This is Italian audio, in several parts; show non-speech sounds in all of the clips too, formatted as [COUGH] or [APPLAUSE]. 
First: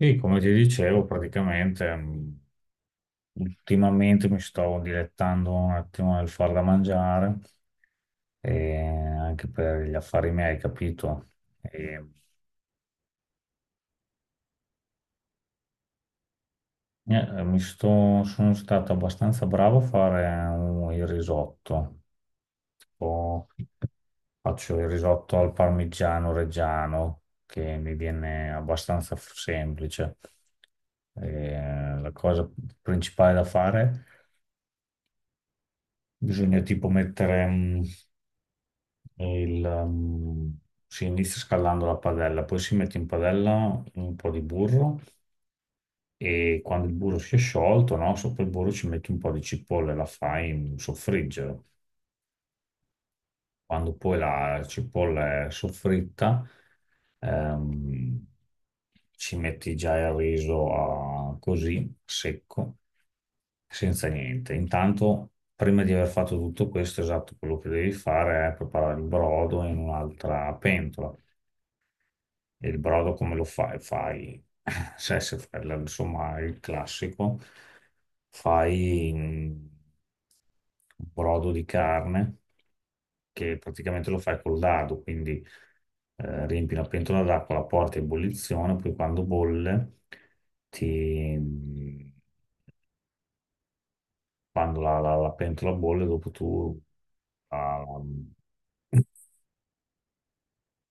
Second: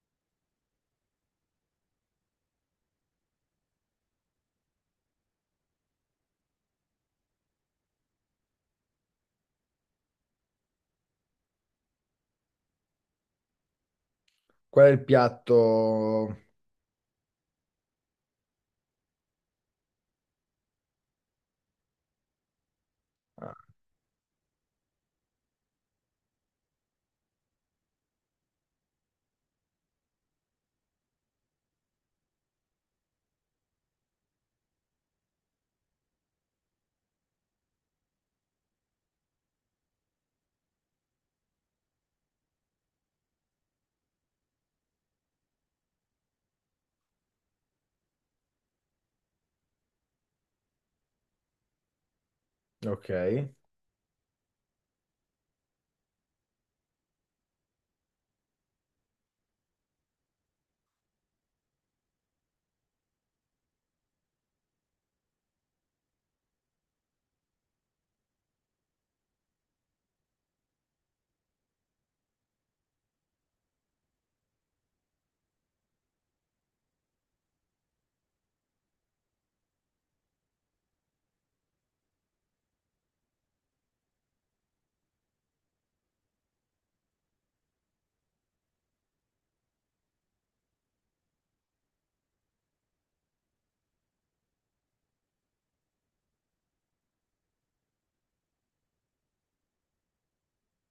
Sì, come ti dicevo, praticamente ultimamente mi sto dilettando un attimo nel far da mangiare, e anche per gli affari miei, capito? E, Qual è il piatto? Sono stato abbastanza bravo a fare il risotto. Tipo, faccio il risotto al parmigiano reggiano, che mi viene abbastanza semplice. E la cosa principale da fare, bisogna tipo mettere il... mm, si inizia scaldando la padella, poi si mette in padella un po' di burro e quando il burro si è sciolto, no, sopra il burro ci metti un po' di cipolla e la fai soffriggere. Ok. Quando poi la cipolla è soffritta, ehm, ci metti già il riso così, secco, senza niente. Intanto, prima di aver fatto tutto questo, esatto, quello che devi fare è preparare il brodo in un'altra pentola. E il brodo come lo fai? Fai, [LAUGHS] se, se fai, insomma, il classico, fai un brodo di carne che praticamente lo fai col dado, quindi riempi una pentola d'acqua, la porti a ebollizione, poi quando bolle ti mm, quando la pentola bolle, dopo tu ah,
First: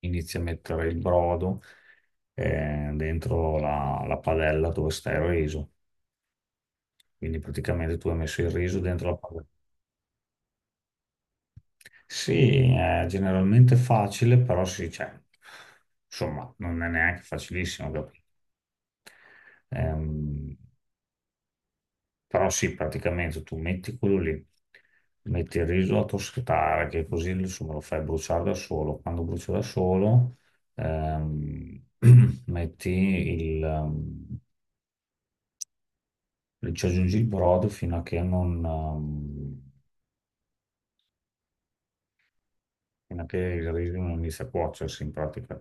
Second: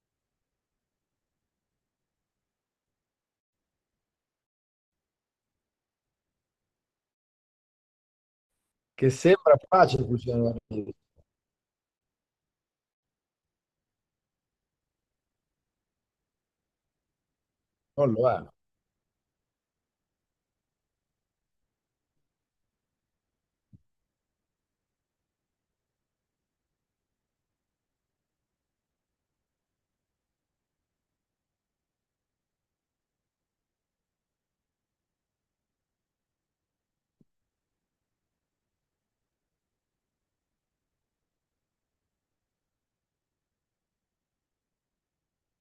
inizi a mettere il brodo, dentro la padella dove sta il riso. Quindi praticamente tu hai messo il riso dentro Che la padella. sembra facile cucinare, la pizza, Sì, è generalmente facile, però sì, cioè, insomma, non è neanche facilissimo, non capito? lo è. Ehm, Però sì, praticamente tu metti quello lì, metti il riso a toscatare, che così insomma lo fai bruciare da solo. Quando brucia da solo, ehm, [CLEARS THROAT] metti il, ci aggiungi il brodo fino a che non, fino a che il riso non inizia a cuocersi in pratica.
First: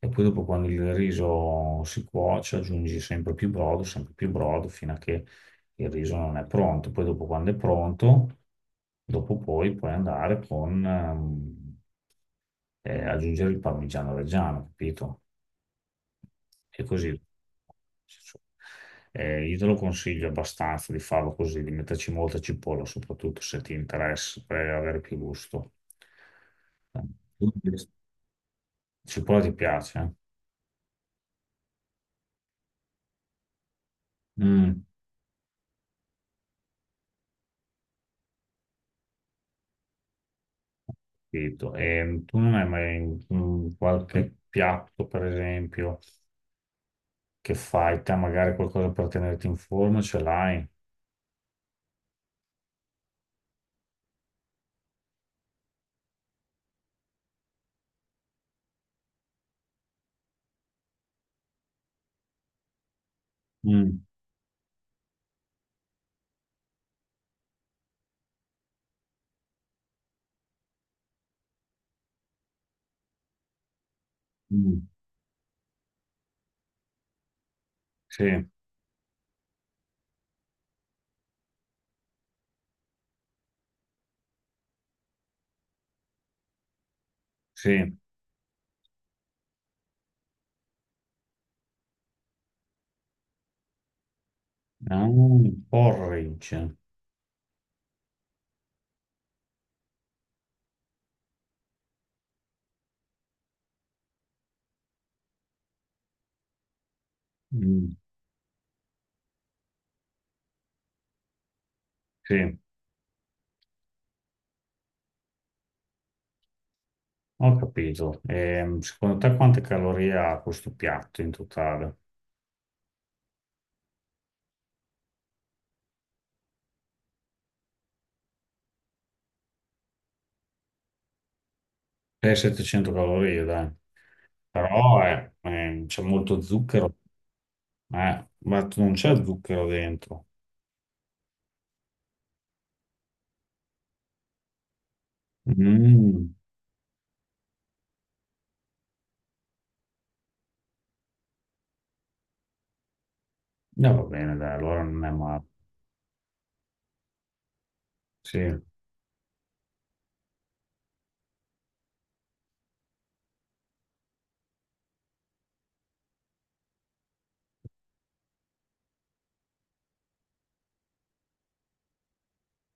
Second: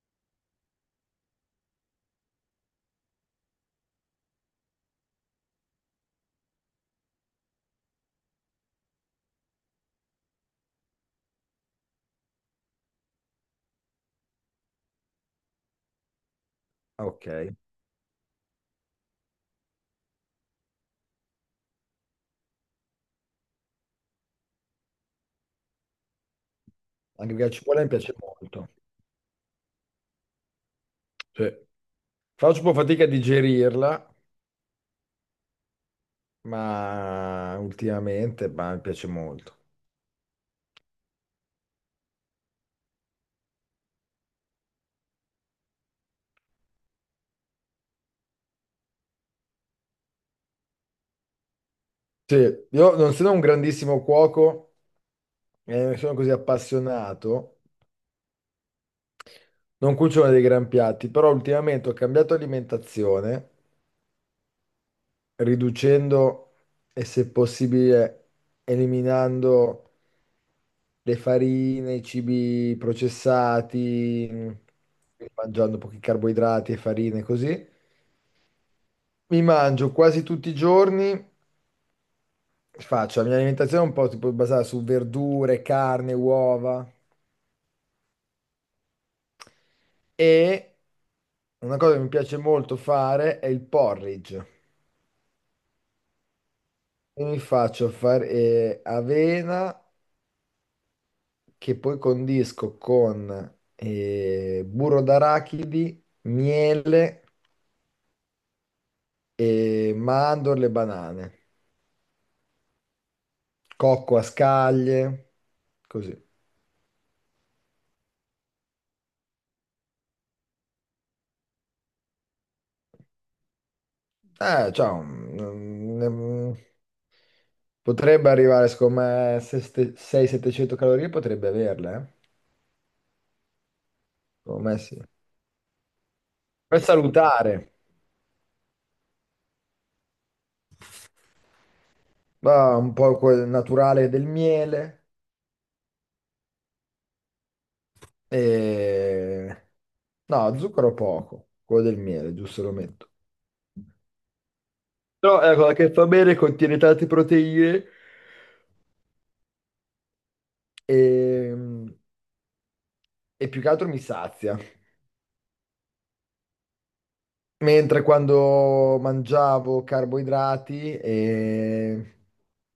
E poi dopo quando il riso si cuoce aggiungi sempre più brodo, fino a che il riso non è pronto. Poi dopo quando è pronto, dopo poi puoi andare con aggiungere il parmigiano reggiano, capito? E così. Ok. Io te lo consiglio abbastanza di farlo così, di metterci molta cipolla, soprattutto se ti interessa, per avere più gusto. Anche perché la cipolla mi piace molto. Cipolla ti piace? Eh? Sì. Faccio un po' fatica a digerirla, Mm, ma ultimamente bah, mi piace molto. capito. E tu non hai mai qualche piatto, per esempio, che fai te, magari qualcosa per tenerti in forma, ce l'hai? Sì, io non sono un grandissimo cuoco, sono così appassionato, non cucino dei gran piatti, però ultimamente ho cambiato alimentazione, Mm, riducendo e se possibile eliminando le farine, i cibi processati, mm, mangiando pochi carboidrati e farine così. sì, Mi mangio quasi tutti i giorni, faccio la mia alimentazione un po' tipo basata su verdure, carne, uova sì. e una cosa che mi piace molto fare è il porridge. Ah, porridge. E mi faccio fare avena che poi condisco con burro d'arachidi, miele Mm, e mandorle e banane. sì, Cocco a scaglie, così. ho capito. Secondo te quante calorie ha questo piatto in totale? Eh, cioè, mm, mm, Potrebbe arrivare, secondo me, 600-700 calorie, potrebbe averle, eh? 600-700 calorie, dai. Secondo me sì. Però c'è molto Per zucchero, salutare, ma non c'è zucchero dentro. va un po' quel naturale del miele Mm. e... No, zucchero poco, quello del miele, giusto lo metto. No, va bene, dai, allora non è Però male. è una cosa che fa bene, contiene tante proteine Sì, e, e più che altro mi sazia. Mentre quando mangiavo carboidrati,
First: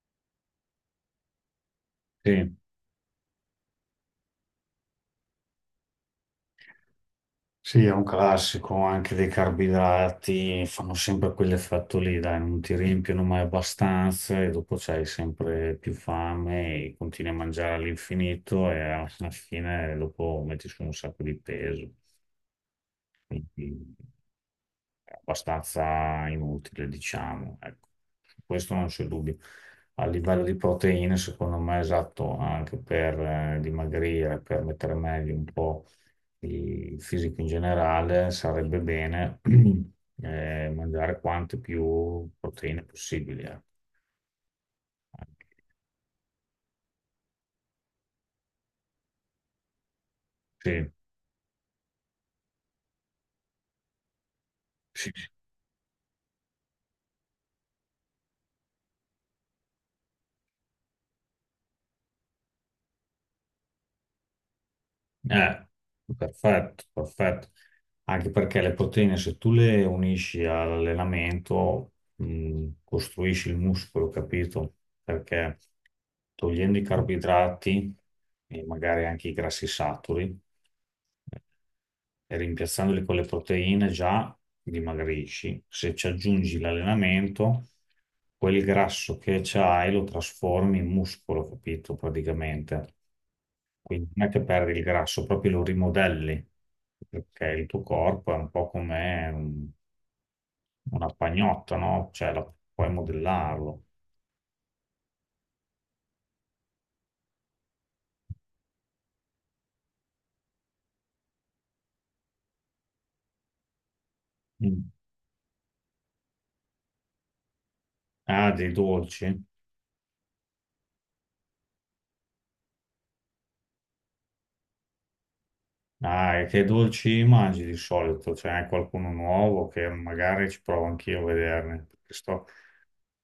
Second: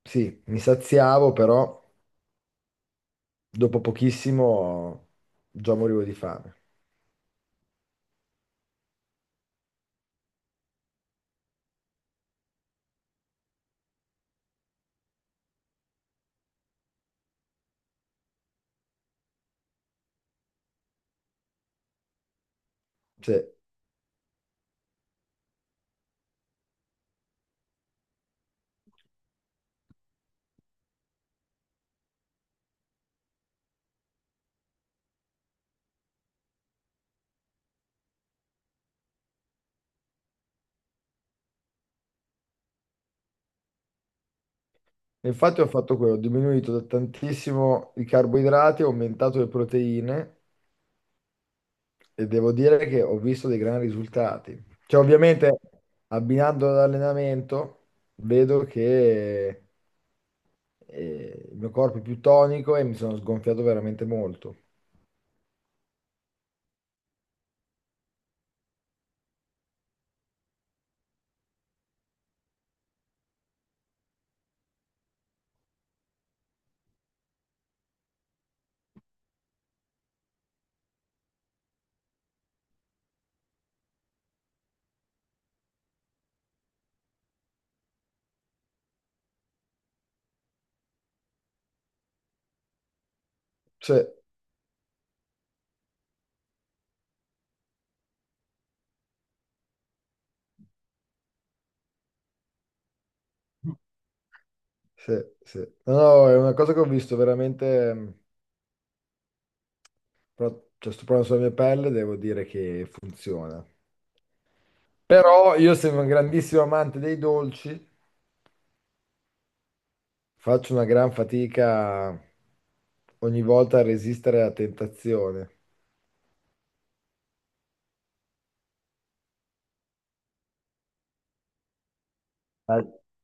sì, mi saziavo, però sì. dopo pochissimo già morivo di fame. Sì, è un classico, anche dei carboidrati fanno sempre quell'effetto lì, dai, non ti riempiono mai abbastanza e dopo c'hai sempre più fame e continui a mangiare all'infinito e alla fine dopo metti su un sacco di peso, Sì. quindi è abbastanza inutile, diciamo, ecco. Su questo non c'è dubbio. A livello di proteine, secondo me è esatto anche per dimagrire, per mettere meglio un po' di fisico in generale, sarebbe bene [CLEARS THROAT] mangiare quante più proteine possibili. Eh. E infatti ho fatto quello, ho diminuito da tantissimo i carboidrati, ho aumentato le proteine Sì, e devo dire che ho visto dei grandi risultati. Cioè, sì, sì. ovviamente abbinando all'allenamento vedo che il mio corpo è più tonico e mi sono sgonfiato veramente molto. Eh, perfetto, perfetto. Anche perché le proteine, se tu le unisci all'allenamento, costruisci il muscolo, capito? Perché togliendo i carboidrati e magari anche i grassi saturi eh, e rimpiazzandoli con le proteine già dimagrisci. Se ci aggiungi l'allenamento, quel grasso che c'hai lo trasformi in muscolo, capito? Praticamente. Sì. Quindi non è che perdi il grasso, proprio lo rimodelli, perché il tuo corpo è un po' come una pagnotta, no? Cioè, puoi modellarlo. Sì, sì. No, no, è una cosa che ho visto veramente, cioè, sto provando sulla mia pelle, devo dire che funziona. Mm. Però io sono un grandissimo amante dei dolci, Ah, dei dolci? faccio una gran fatica ogni volta a resistere alla tentazione. Ah, e che dolci mangi di solito? C'è anche qualcuno nuovo che magari ci provo anch'io a vederne. Perché La,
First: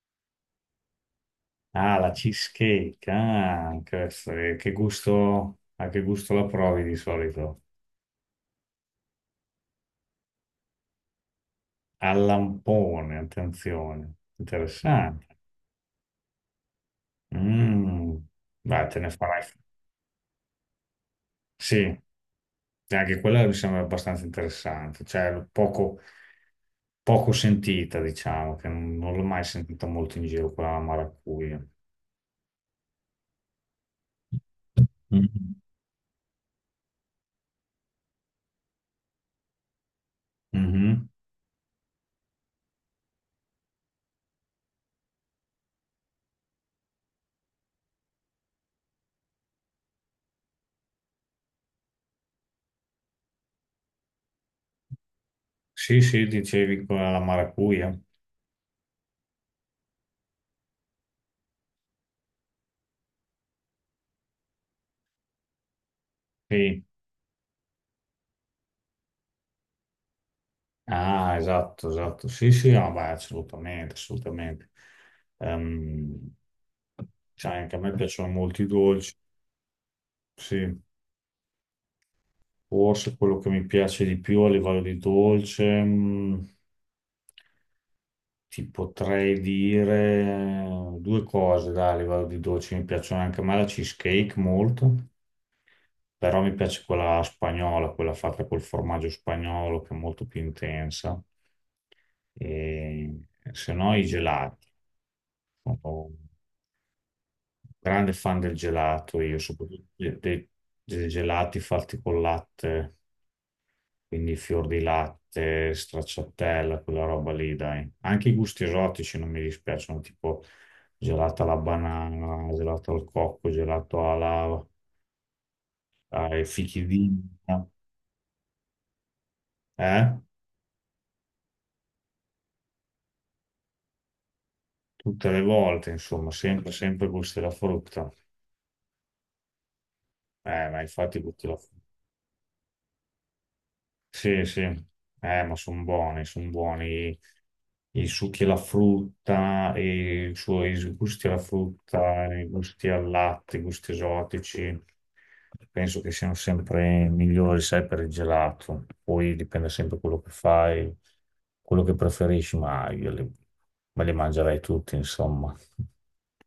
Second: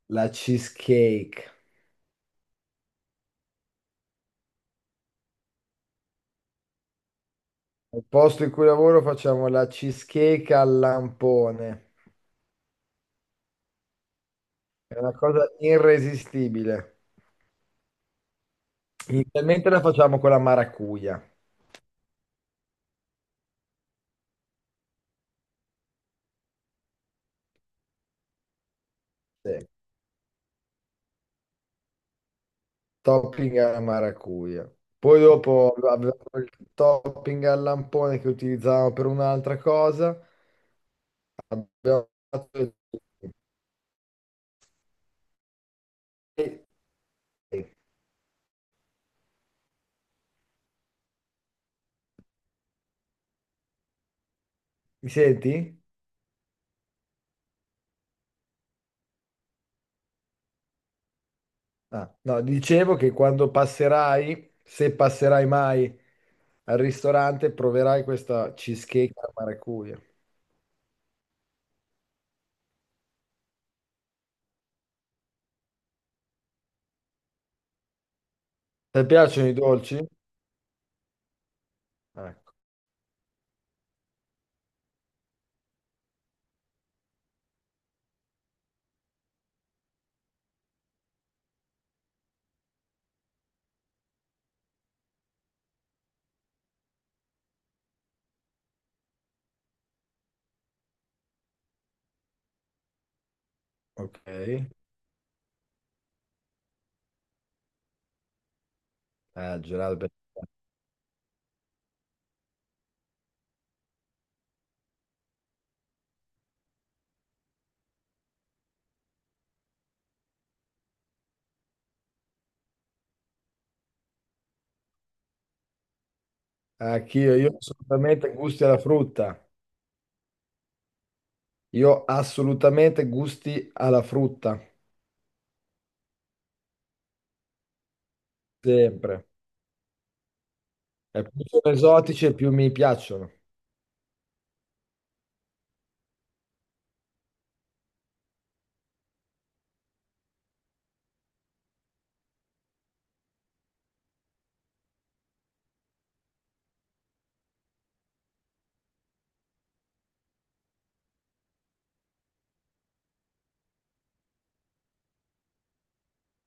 la cheesecake. ah, la cheesecake, ah, questo, che gusto, a che gusto la provi di solito? Al posto in cui lavoro facciamo la cheesecake al lampone. Al lampone, attenzione, È una interessante. cosa irresistibile. Mm. Beh, te ne farai. Inizialmente la facciamo con la maracuja. Sì, e anche quella mi sembra abbastanza interessante, cioè poco, poco sentita, diciamo, che non l'ho mai Sì. sentita molto in giro, quella alla maracuja. Topping alla maracuja. Poi Mm. dopo abbiamo il topping al lampone che utilizzavamo per un'altra cosa. Mhm. Abbiamo fatto il- Mi senti? Sì, sì, dicevi quella alla maracuja. Ah, no, dicevo che quando passerai, se passerai mai al Sì. ristorante, proverai questa cheesecake alla maracuja. Ah, esatto, esatto. Sì, sì, ah, beh, assolutamente, assolutamente. Ehm, cioè, anche a me piacciono molto i Ti dolci, piacciono i dolci? sì. Ecco, Forse quello che mi piace di più a livello di dolce, ti potrei dire 2 cose, dai, a livello di dolci, mi piacciono anche a me la cheesecake molto, però mi piace quella spagnola, quella fatta col formaggio spagnolo che è molto più intensa. E se no i gelati, ok. sono un grande fan del gelato, io Ah, soprattutto gelato per- dei gelati fatti col latte. Quindi fior di latte, stracciatella, quella roba lì, dai. Anche i gusti esotici non mi dispiacciono, tipo gelato alla banana, gelato al cocco, gelato alla, ai fichi di Anch'io, io assolutamente gusti alla frutta. eh? Io assolutamente gusti alla frutta. Tutte le volte, insomma, sempre, sempre gusti della frutta. Sempre. Ma infatti E più gusti della sono frutta. esotici e più mi piacciono. Sì, sì, ma sono buoni i succhi alla frutta, e i suoi gusti alla frutta, i gusti al latte, i gusti esotici. Penso che siano sempre migliori, sai, per il gelato. Poi dipende sempre quello che fai, quello che preferisci, ma io me li mangerei tutti, insomma.